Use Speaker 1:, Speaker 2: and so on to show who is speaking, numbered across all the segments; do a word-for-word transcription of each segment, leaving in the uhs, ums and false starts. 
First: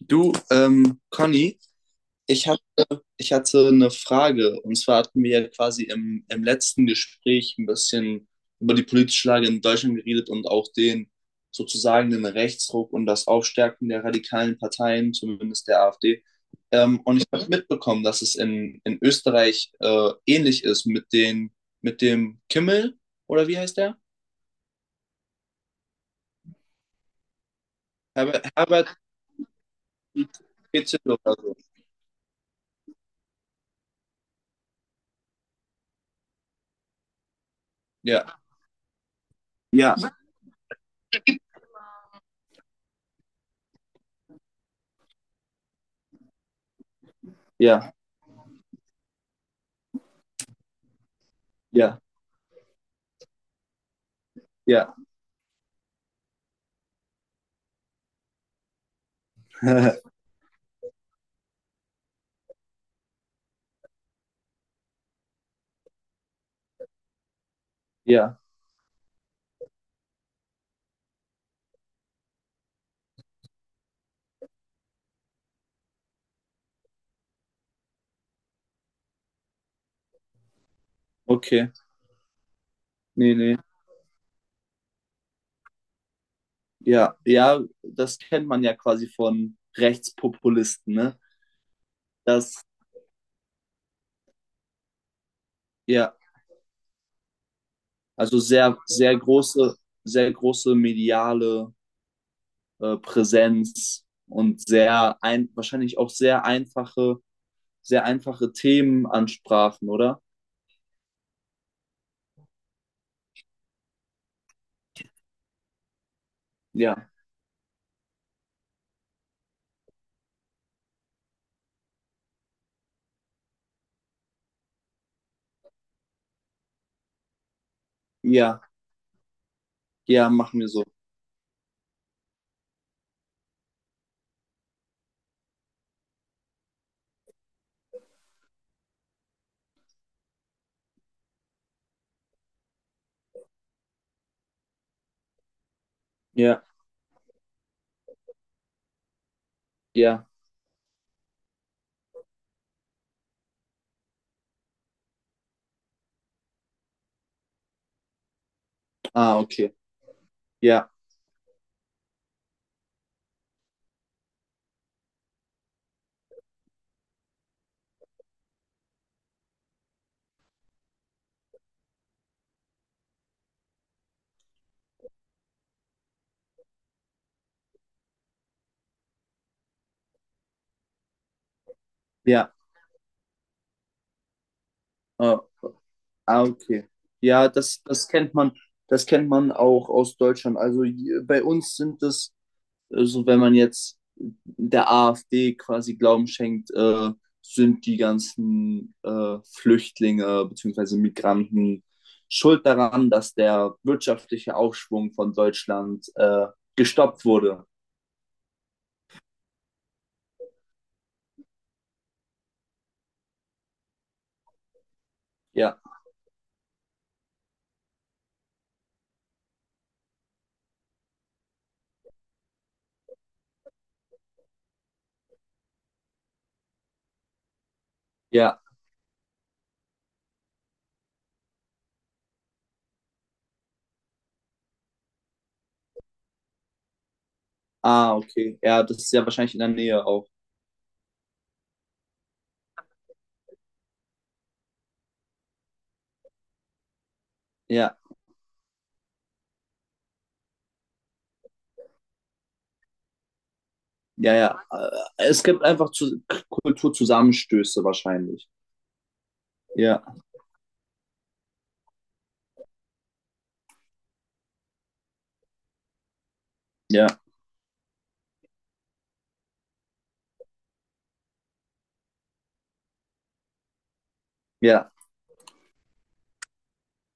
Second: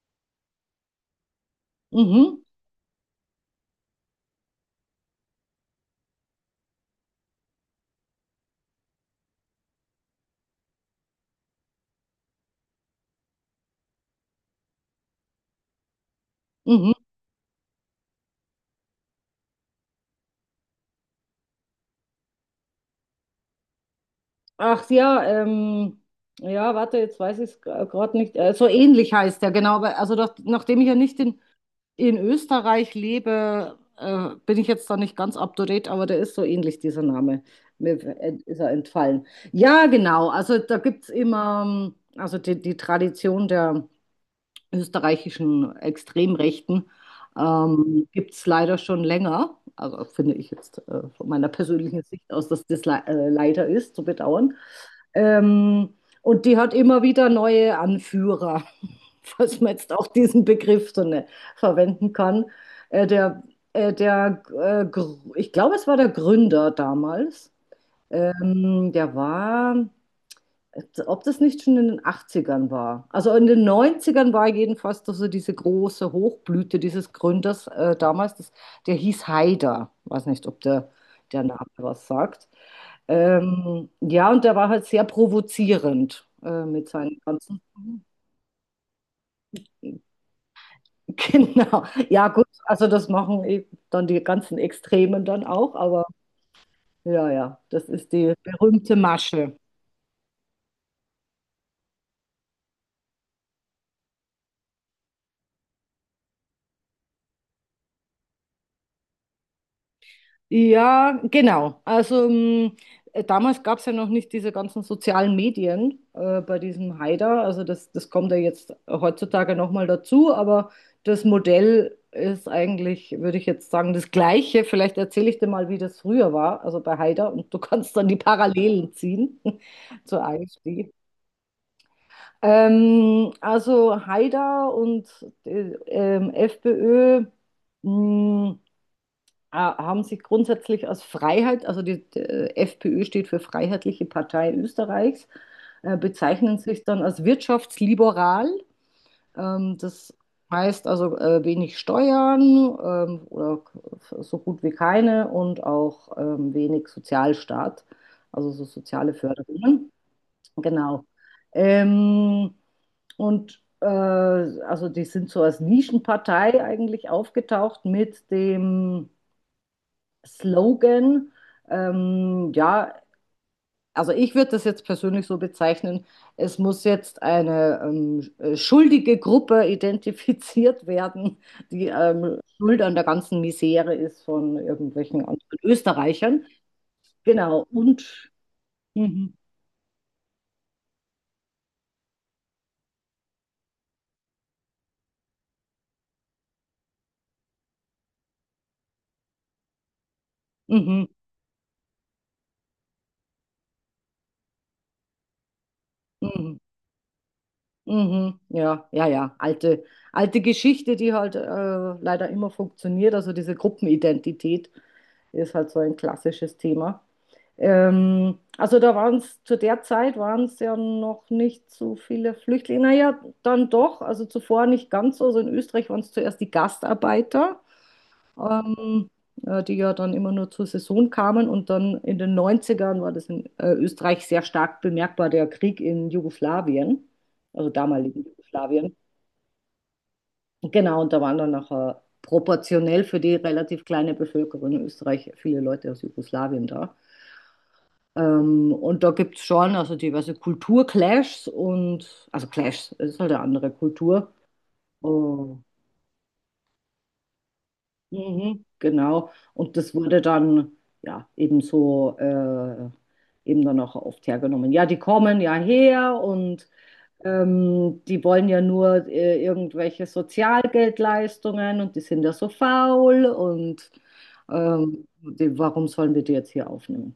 Speaker 1: Du, ähm, Conny,
Speaker 2: Mhm,
Speaker 1: ich hab, ich hatte eine Frage. Und zwar hatten wir ja quasi im, im letzten Gespräch ein bisschen über die politische Lage in Deutschland geredet und auch den sozusagen den Rechtsruck und das Aufstärken der radikalen Parteien, zumindest der AfD.
Speaker 2: mhm.
Speaker 1: Ähm, und ich habe mitbekommen, dass es in, in Österreich äh, ähnlich ist mit den, mit dem Kimmel, oder wie heißt der?
Speaker 2: Ach ja, ähm, ja, warte, jetzt weiß ich es gerade nicht.
Speaker 1: Herbert,
Speaker 2: Äh, so
Speaker 1: Herbert
Speaker 2: ähnlich heißt der, genau. Aber also doch, nachdem ich ja
Speaker 1: Kitzl
Speaker 2: nicht
Speaker 1: oder
Speaker 2: in,
Speaker 1: so.
Speaker 2: in Österreich lebe, äh, bin ich jetzt da nicht ganz up to date, aber der ist so ähnlich, dieser Name. Mir äh,
Speaker 1: Ja.
Speaker 2: ist er entfallen. Ja,
Speaker 1: Ja,
Speaker 2: genau. Also da gibt es immer, ähm, also die, die Tradition der österreichischen Extremrechten
Speaker 1: ja,
Speaker 2: ähm, gibt es leider schon länger. Also finde ich jetzt äh, von meiner
Speaker 1: ja,
Speaker 2: persönlichen Sicht aus, dass das le äh, leider ist, zu bedauern.
Speaker 1: ja,
Speaker 2: Ähm, und die hat immer wieder neue Anführer, falls man jetzt auch diesen Begriff so ne, verwenden kann. Äh, der, äh, der, äh, Gr- Ich glaube, es war der Gründer damals.
Speaker 1: ja.
Speaker 2: Ähm, der war, ob das nicht schon in den achtzigern war. Also in den neunzigern war jedenfalls doch so diese große Hochblüte dieses Gründers äh, damals, das, der hieß Haider. Weiß nicht, ob der, der Name
Speaker 1: Okay,
Speaker 2: was sagt.
Speaker 1: nee, nee.
Speaker 2: Ähm, ja, und der war halt sehr provozierend äh, mit
Speaker 1: Ja,
Speaker 2: seinen
Speaker 1: ja,
Speaker 2: ganzen.
Speaker 1: das kennt man ja quasi von Rechtspopulisten, ne?
Speaker 2: Genau. Ja, gut,
Speaker 1: Das,
Speaker 2: also das machen eben dann die ganzen Extremen dann auch, aber
Speaker 1: ja,
Speaker 2: ja, ja, das ist die
Speaker 1: also sehr,
Speaker 2: berühmte
Speaker 1: sehr
Speaker 2: Masche.
Speaker 1: große, sehr große mediale äh, Präsenz und sehr ein, wahrscheinlich auch sehr einfache, sehr einfache Themen ansprachen, oder?
Speaker 2: Ja, genau. Also mm, äh, damals gab es ja noch nicht diese ganzen sozialen Medien äh, bei diesem
Speaker 1: Ja,
Speaker 2: Haider. Also das, das kommt ja jetzt heutzutage nochmal dazu, aber das Modell ist eigentlich, würde ich jetzt sagen, das gleiche. Vielleicht erzähle ich dir mal, wie das früher war, also bei Haider, und du kannst dann die
Speaker 1: ja,
Speaker 2: Parallelen ziehen zur
Speaker 1: ja, machen wir so.
Speaker 2: AfD. Ähm, also Haider und äh, ähm, FPÖ. mm, Ah, Haben Sie grundsätzlich als Freiheit, also die, die FPÖ steht für Freiheitliche Partei Österreichs, äh, bezeichnen
Speaker 1: Ja,
Speaker 2: sich dann als wirtschaftsliberal. Ähm, das
Speaker 1: ja.
Speaker 2: heißt also äh, wenig Steuern, ähm, oder k- so gut wie keine, und auch ähm, wenig Sozialstaat, also so soziale
Speaker 1: Ah, okay.
Speaker 2: Förderungen.
Speaker 1: Ja,
Speaker 2: Genau. Ähm, und äh, also die sind so als Nischenpartei eigentlich aufgetaucht mit dem Slogan, ähm, ja, also ich würde das jetzt persönlich so bezeichnen, es muss jetzt eine ähm, äh, schuldige Gruppe identifiziert werden, die ähm,
Speaker 1: ja.
Speaker 2: schuld an der ganzen Misere ist von irgendwelchen
Speaker 1: Äh,
Speaker 2: anderen
Speaker 1: ah,
Speaker 2: Österreichern.
Speaker 1: okay. Ja,
Speaker 2: Genau,
Speaker 1: das, das
Speaker 2: und
Speaker 1: kennt man, das kennt
Speaker 2: mhm,
Speaker 1: man auch aus Deutschland. Also j- bei uns sind es, also wenn man jetzt der AfD quasi Glauben schenkt, äh, sind die ganzen äh, Flüchtlinge bzw.
Speaker 2: mhm,
Speaker 1: Migranten schuld daran, dass der wirtschaftliche Aufschwung von Deutschland äh,
Speaker 2: mhm.
Speaker 1: gestoppt wurde.
Speaker 2: Mhm, ja, ja, ja. Alte, alte Geschichte, die halt äh, leider immer funktioniert. Also diese Gruppenidentität ist halt so
Speaker 1: Ja,
Speaker 2: ein klassisches Thema. Ähm, also da waren es, zu der Zeit waren es ja noch nicht so viele Flüchtlinge. Naja, dann doch, also zuvor nicht ganz so. Also in Österreich waren es zuerst die Gastarbeiter,
Speaker 1: ja.
Speaker 2: ähm, äh, die ja dann immer nur zur Saison kamen. Und dann in den Neunzigern war das in äh, Österreich sehr stark bemerkbar, der Krieg in Jugoslawien, also
Speaker 1: Ah,
Speaker 2: damaligen
Speaker 1: okay. Ja,
Speaker 2: Jugoslawien.
Speaker 1: das ist ja wahrscheinlich in der Nähe auch.
Speaker 2: Genau, und da waren dann nachher proportionell für die relativ kleine Bevölkerung in Österreich viele Leute aus Jugoslawien da.
Speaker 1: Ja,
Speaker 2: Ähm, und da gibt es schon also diverse Kulturclashs und, also Clashs, es ist halt eine andere Kultur.
Speaker 1: ja, ja. Äh, Es
Speaker 2: Oh.
Speaker 1: gibt einfach zu, K- Kulturzusammenstöße wahrscheinlich.
Speaker 2: Mhm, genau. Und das
Speaker 1: Ja,
Speaker 2: wurde dann ja eben so äh, eben dann auch oft hergenommen. Ja, die kommen ja her und
Speaker 1: ja,
Speaker 2: ähm, die wollen ja nur äh, irgendwelche Sozialgeldleistungen und die sind ja so faul und
Speaker 1: ja.
Speaker 2: ähm, die, warum sollen wir die jetzt hier aufnehmen?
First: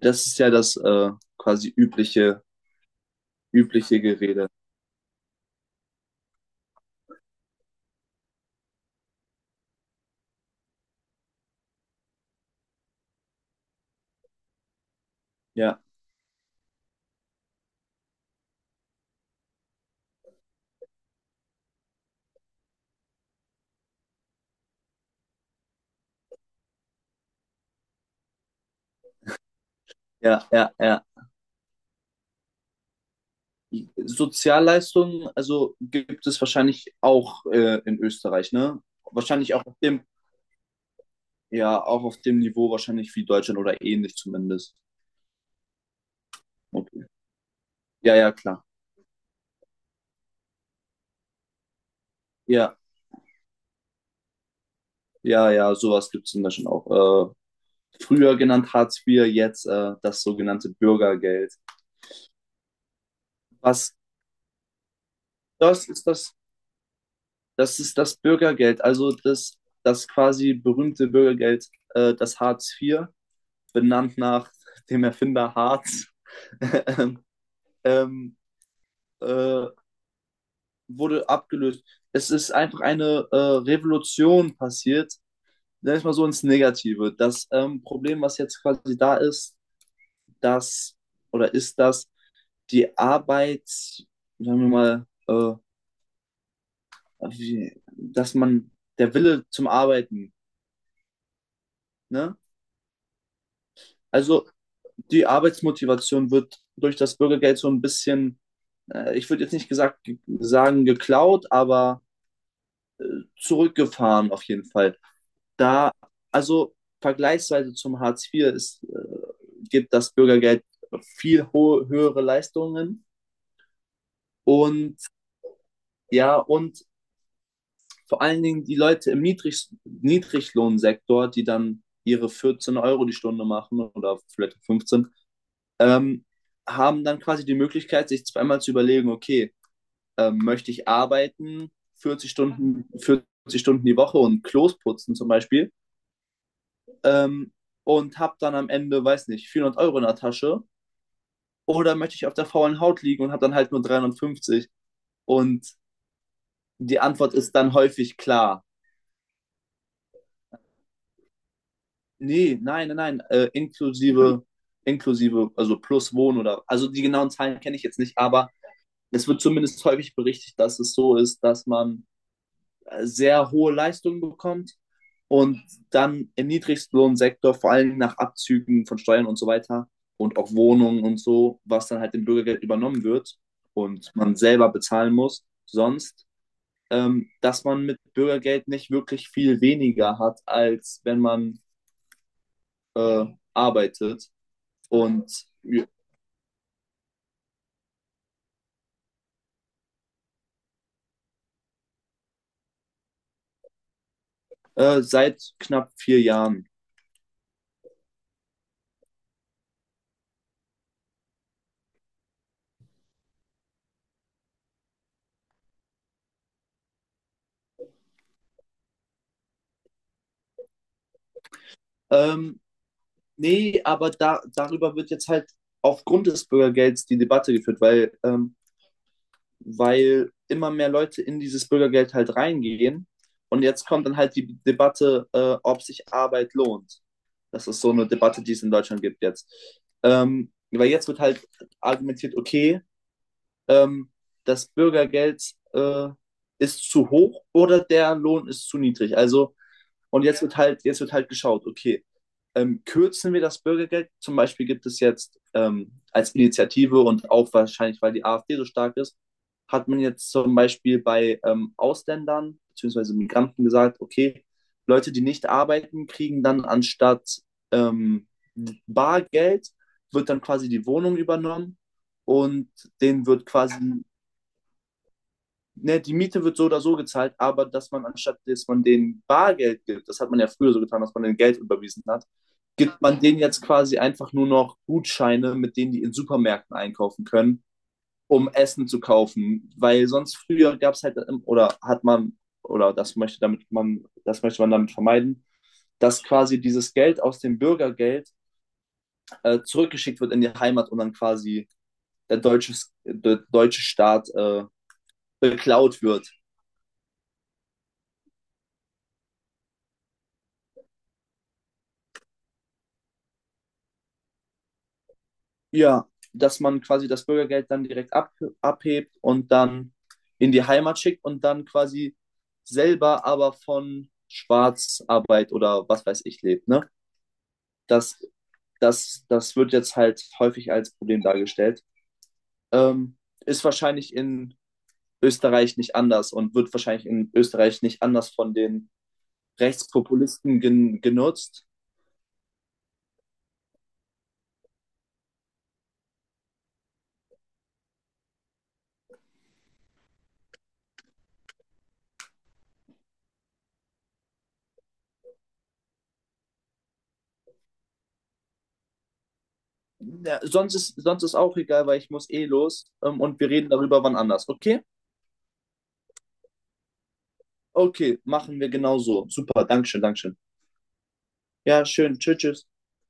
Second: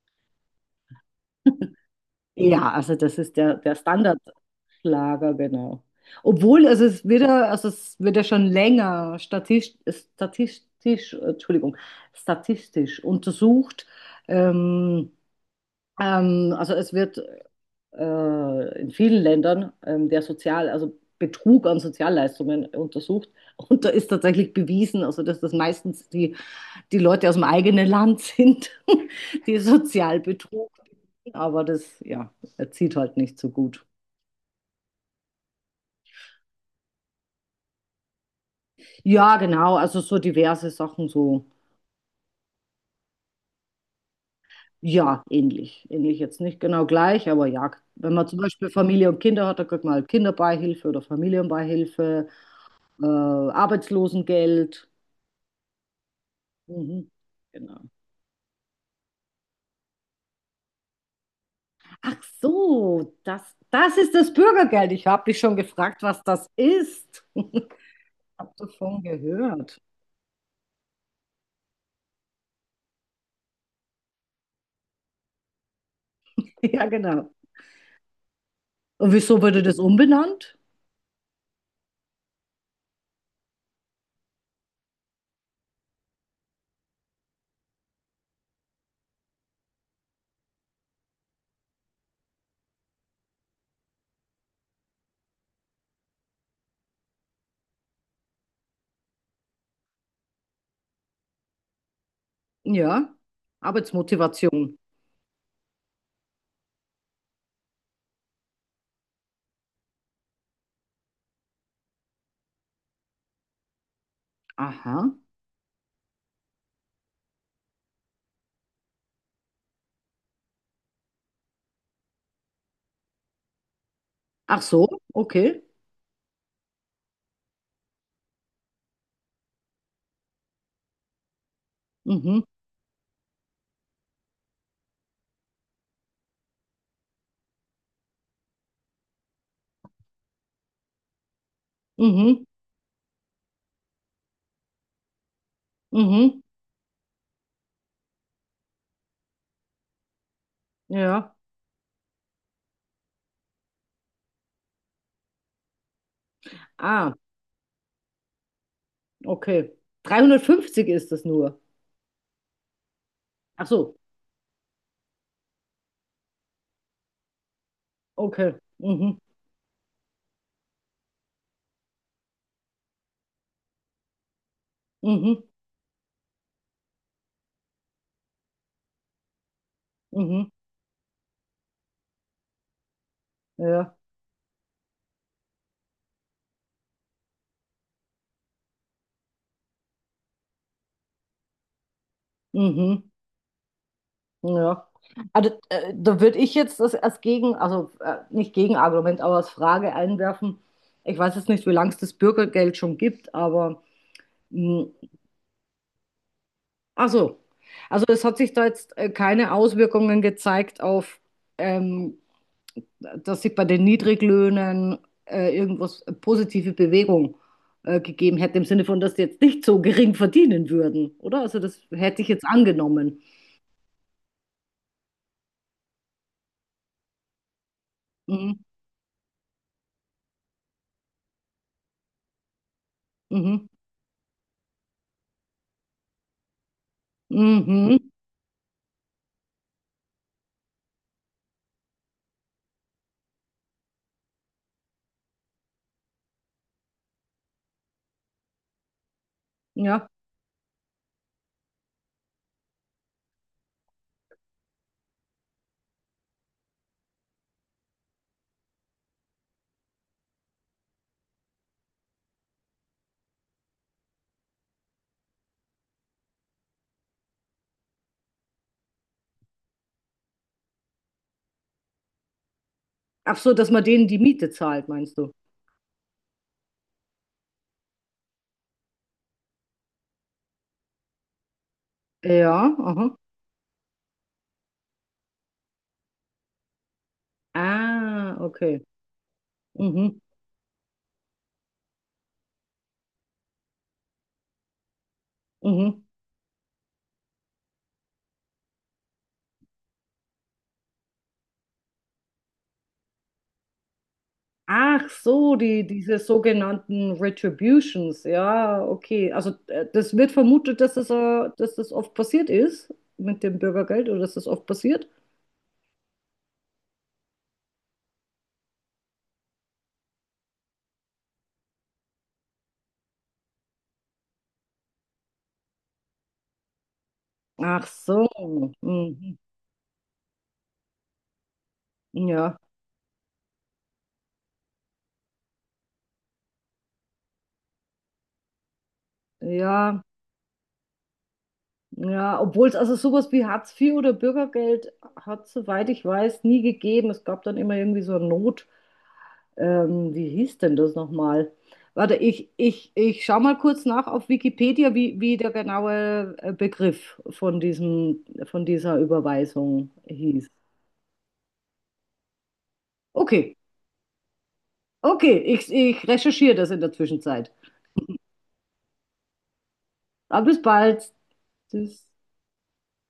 Speaker 1: Das ist ja das äh, quasi übliche,
Speaker 2: Ja, also das ist der, der
Speaker 1: übliche
Speaker 2: Standard.
Speaker 1: Gerede.
Speaker 2: Schlager, genau. Obwohl, also es wird ja, also es wird ja schon länger statistisch, statistisch, Entschuldigung, statistisch untersucht. Ähm,
Speaker 1: Ja.
Speaker 2: ähm, also es wird äh, in vielen Ländern ähm, der Sozial, also Betrug an Sozialleistungen untersucht. Und da ist tatsächlich bewiesen, also dass das meistens die, die Leute aus dem eigenen Land sind, die sozial
Speaker 1: Ja, ja,
Speaker 2: betrug.
Speaker 1: ja.
Speaker 2: Aber das, ja, zieht halt nicht so gut.
Speaker 1: Sozialleistungen, also gibt es wahrscheinlich auch äh, in Österreich, ne?
Speaker 2: Ja,
Speaker 1: Wahrscheinlich auch auf
Speaker 2: genau, also
Speaker 1: dem,
Speaker 2: so diverse Sachen, so,
Speaker 1: ja, auch auf dem Niveau wahrscheinlich wie Deutschland oder ähnlich zumindest.
Speaker 2: ja, ähnlich. Ähnlich jetzt nicht genau
Speaker 1: Okay.
Speaker 2: gleich, aber ja, wenn
Speaker 1: Ja,
Speaker 2: man
Speaker 1: ja,
Speaker 2: zum
Speaker 1: klar.
Speaker 2: Beispiel Familie und Kinder hat, dann kriegt man halt Kinderbeihilfe oder Familienbeihilfe,
Speaker 1: Ja,
Speaker 2: äh, Arbeitslosengeld.
Speaker 1: ja, ja, sowas gibt es in Deutschland
Speaker 2: Mhm,
Speaker 1: auch.
Speaker 2: genau.
Speaker 1: Äh, früher genannt Hartz vier, jetzt äh, das sogenannte Bürgergeld.
Speaker 2: Ach so, das,
Speaker 1: Was
Speaker 2: das ist das Bürgergeld. Ich habe dich schon
Speaker 1: das
Speaker 2: gefragt,
Speaker 1: ist
Speaker 2: was
Speaker 1: das,
Speaker 2: das ist.
Speaker 1: Das ist das
Speaker 2: Hab
Speaker 1: Bürgergeld,
Speaker 2: davon
Speaker 1: also das,
Speaker 2: gehört.
Speaker 1: das quasi berühmte Bürgergeld, äh, das Hartz vier, benannt nach dem Erfinder Hartz.
Speaker 2: Ja, genau.
Speaker 1: ähm,
Speaker 2: Und wieso wurde
Speaker 1: äh,
Speaker 2: das umbenannt?
Speaker 1: Wurde abgelöst. Es ist einfach eine äh, Revolution passiert, sag ich mal so ins Negative. Das ähm, Problem, was jetzt quasi da ist, dass oder ist das die Arbeit, sagen wir mal, äh, wie, dass man der Wille zum Arbeiten, ne?
Speaker 2: Ja,
Speaker 1: Also
Speaker 2: Arbeitsmotivation.
Speaker 1: die Arbeitsmotivation wird durch das Bürgergeld so ein bisschen, äh, ich würde jetzt nicht gesagt, sagen geklaut, aber zurückgefahren auf jeden Fall.
Speaker 2: Aha.
Speaker 1: Da, also vergleichsweise zum Hartz vier ist, äh, gibt das Bürgergeld viel ho- höhere Leistungen
Speaker 2: Ach so,
Speaker 1: und
Speaker 2: okay.
Speaker 1: ja, und vor allen Dingen die Leute im Niedrig Niedriglohnsektor, die dann ihre
Speaker 2: Mhm.
Speaker 1: vierzehn Euro die Stunde machen oder vielleicht fünfzehn, ähm, haben dann quasi die Möglichkeit, sich zweimal zu überlegen, okay, ähm, möchte ich arbeiten 40
Speaker 2: Mhm,
Speaker 1: Stunden, vierzig Stunden die Woche und Klos putzen zum Beispiel,
Speaker 2: mhm,
Speaker 1: ähm, und habe dann am Ende, weiß nicht, vierhundert Euro in der Tasche
Speaker 2: ja.
Speaker 1: oder möchte ich auf der faulen Haut liegen und habe dann halt nur dreihundertfünfzig? Und die
Speaker 2: Ah,
Speaker 1: Antwort ist dann häufig klar.
Speaker 2: okay. dreihundertfünfzig ist das nur.
Speaker 1: Nee, nein, nein, nein, äh,
Speaker 2: Ach so,
Speaker 1: inklusive, inklusive, also plus Wohnen oder, also die genauen Zahlen kenne ich jetzt nicht, aber
Speaker 2: okay. Mhm,
Speaker 1: es wird zumindest häufig berichtet, dass es so ist, dass man äh, sehr hohe Leistungen bekommt
Speaker 2: mhm,
Speaker 1: und dann im Niedriglohnsektor vor allem nach Abzügen von Steuern und so weiter und
Speaker 2: mhm,
Speaker 1: auch Wohnungen und so, was dann halt im Bürgergeld übernommen wird
Speaker 2: ja,
Speaker 1: und man selber bezahlen muss, sonst, ähm, dass man mit Bürgergeld nicht wirklich viel weniger hat, als wenn man
Speaker 2: mhm,
Speaker 1: äh, arbeitet,
Speaker 2: ja.
Speaker 1: und
Speaker 2: Also, äh, da würde ich jetzt das als Gegen, also äh, nicht Gegenargument, aber als Frage einwerfen. Ich weiß jetzt nicht, wie lange es das Bürgergeld schon gibt, aber mh,
Speaker 1: äh, seit knapp vier Jahren.
Speaker 2: ach so. Also es hat sich da jetzt äh, keine Auswirkungen gezeigt auf ähm, dass sich bei den Niedriglöhnen äh, irgendwas äh, positive Bewegung äh, gegeben hätte, im Sinne von, dass die jetzt nicht so gering verdienen würden, oder? Also das hätte ich jetzt
Speaker 1: Ähm,
Speaker 2: angenommen.
Speaker 1: Nee, aber da, darüber wird jetzt halt aufgrund des Bürgergelds die Debatte geführt, weil ähm,
Speaker 2: Mhm.
Speaker 1: weil immer mehr Leute in dieses Bürgergeld halt reingehen. Und
Speaker 2: Mhm.
Speaker 1: jetzt kommt dann halt die Debatte, äh, ob sich Arbeit lohnt. Das ist so
Speaker 2: Mhm.
Speaker 1: eine Debatte, die es in Deutschland gibt jetzt. Ähm, weil jetzt wird halt argumentiert, okay, ähm, das Bürgergeld äh, ist zu hoch oder der Lohn ist zu niedrig. Also
Speaker 2: Ja.
Speaker 1: und jetzt wird halt, jetzt wird halt geschaut, okay, ähm, kürzen wir das Bürgergeld? Zum Beispiel gibt es jetzt ähm, als Initiative und auch wahrscheinlich, weil die AfD so stark ist, hat man jetzt zum Beispiel bei ähm, Ausländern bzw. Migranten gesagt, okay, Leute, die nicht arbeiten, kriegen dann anstatt ähm, Bargeld, wird dann quasi die Wohnung übernommen, und denen
Speaker 2: Ach
Speaker 1: wird
Speaker 2: so, dass man
Speaker 1: quasi
Speaker 2: denen die Miete zahlt, meinst du?
Speaker 1: ne, die Miete wird so oder so gezahlt, aber dass man anstatt, dass man denen Bargeld gibt, das hat man ja früher so getan, dass man denen Geld überwiesen hat,
Speaker 2: Ja,
Speaker 1: gibt
Speaker 2: aha.
Speaker 1: man denen jetzt quasi einfach nur noch Gutscheine, mit denen die in Supermärkten einkaufen können,
Speaker 2: Ah,
Speaker 1: um
Speaker 2: okay.
Speaker 1: Essen zu kaufen. Weil
Speaker 2: Mhm.
Speaker 1: sonst früher gab es halt, oder hat man, oder das möchte damit man, das möchte man damit vermeiden,
Speaker 2: Mhm.
Speaker 1: dass quasi dieses Geld aus dem Bürgergeld äh, zurückgeschickt wird in die Heimat und dann quasi der deutsche, der deutsche Staat äh,
Speaker 2: Ach so, die,
Speaker 1: beklaut
Speaker 2: diese
Speaker 1: wird.
Speaker 2: sogenannten Retributions, ja, okay. Also äh, das wird vermutet, dass das, äh, dass das oft passiert ist mit dem Bürgergeld oder dass das oft passiert.
Speaker 1: Ja, dass man quasi das Bürgergeld dann direkt ab, abhebt und dann in die Heimat schickt und dann quasi selber aber von Schwarzarbeit oder was weiß ich lebt. Ne?
Speaker 2: Ach
Speaker 1: Das,
Speaker 2: so,
Speaker 1: das,
Speaker 2: mhm.
Speaker 1: Das wird jetzt halt häufig als Problem dargestellt.
Speaker 2: Ja,
Speaker 1: Ähm, Ist wahrscheinlich in Österreich nicht anders und wird wahrscheinlich in Österreich nicht anders von den
Speaker 2: ja,
Speaker 1: Rechtspopulisten gen genutzt.
Speaker 2: ja. Obwohl es also sowas wie Hartz vier oder Bürgergeld hat, soweit ich weiß, nie gegeben. Es gab dann immer irgendwie so eine Not. Ähm, wie hieß denn das nochmal? Warte, ich, ich, ich schau mal kurz nach auf Wikipedia, wie, wie der genaue äh, Begriff von diesem, von dieser Überweisung
Speaker 1: Ja,
Speaker 2: hieß.
Speaker 1: sonst, ist, sonst ist auch egal, weil ich muss eh los, ähm, und wir
Speaker 2: Okay,
Speaker 1: reden darüber wann anders, okay?
Speaker 2: okay, ich, ich recherchiere das in der Zwischenzeit.
Speaker 1: Okay, machen wir genauso. Super, Dankeschön, Dankeschön.
Speaker 2: Aber bis bald.
Speaker 1: Ja,
Speaker 2: Tschüss.
Speaker 1: schön. Tschüss, tschüss.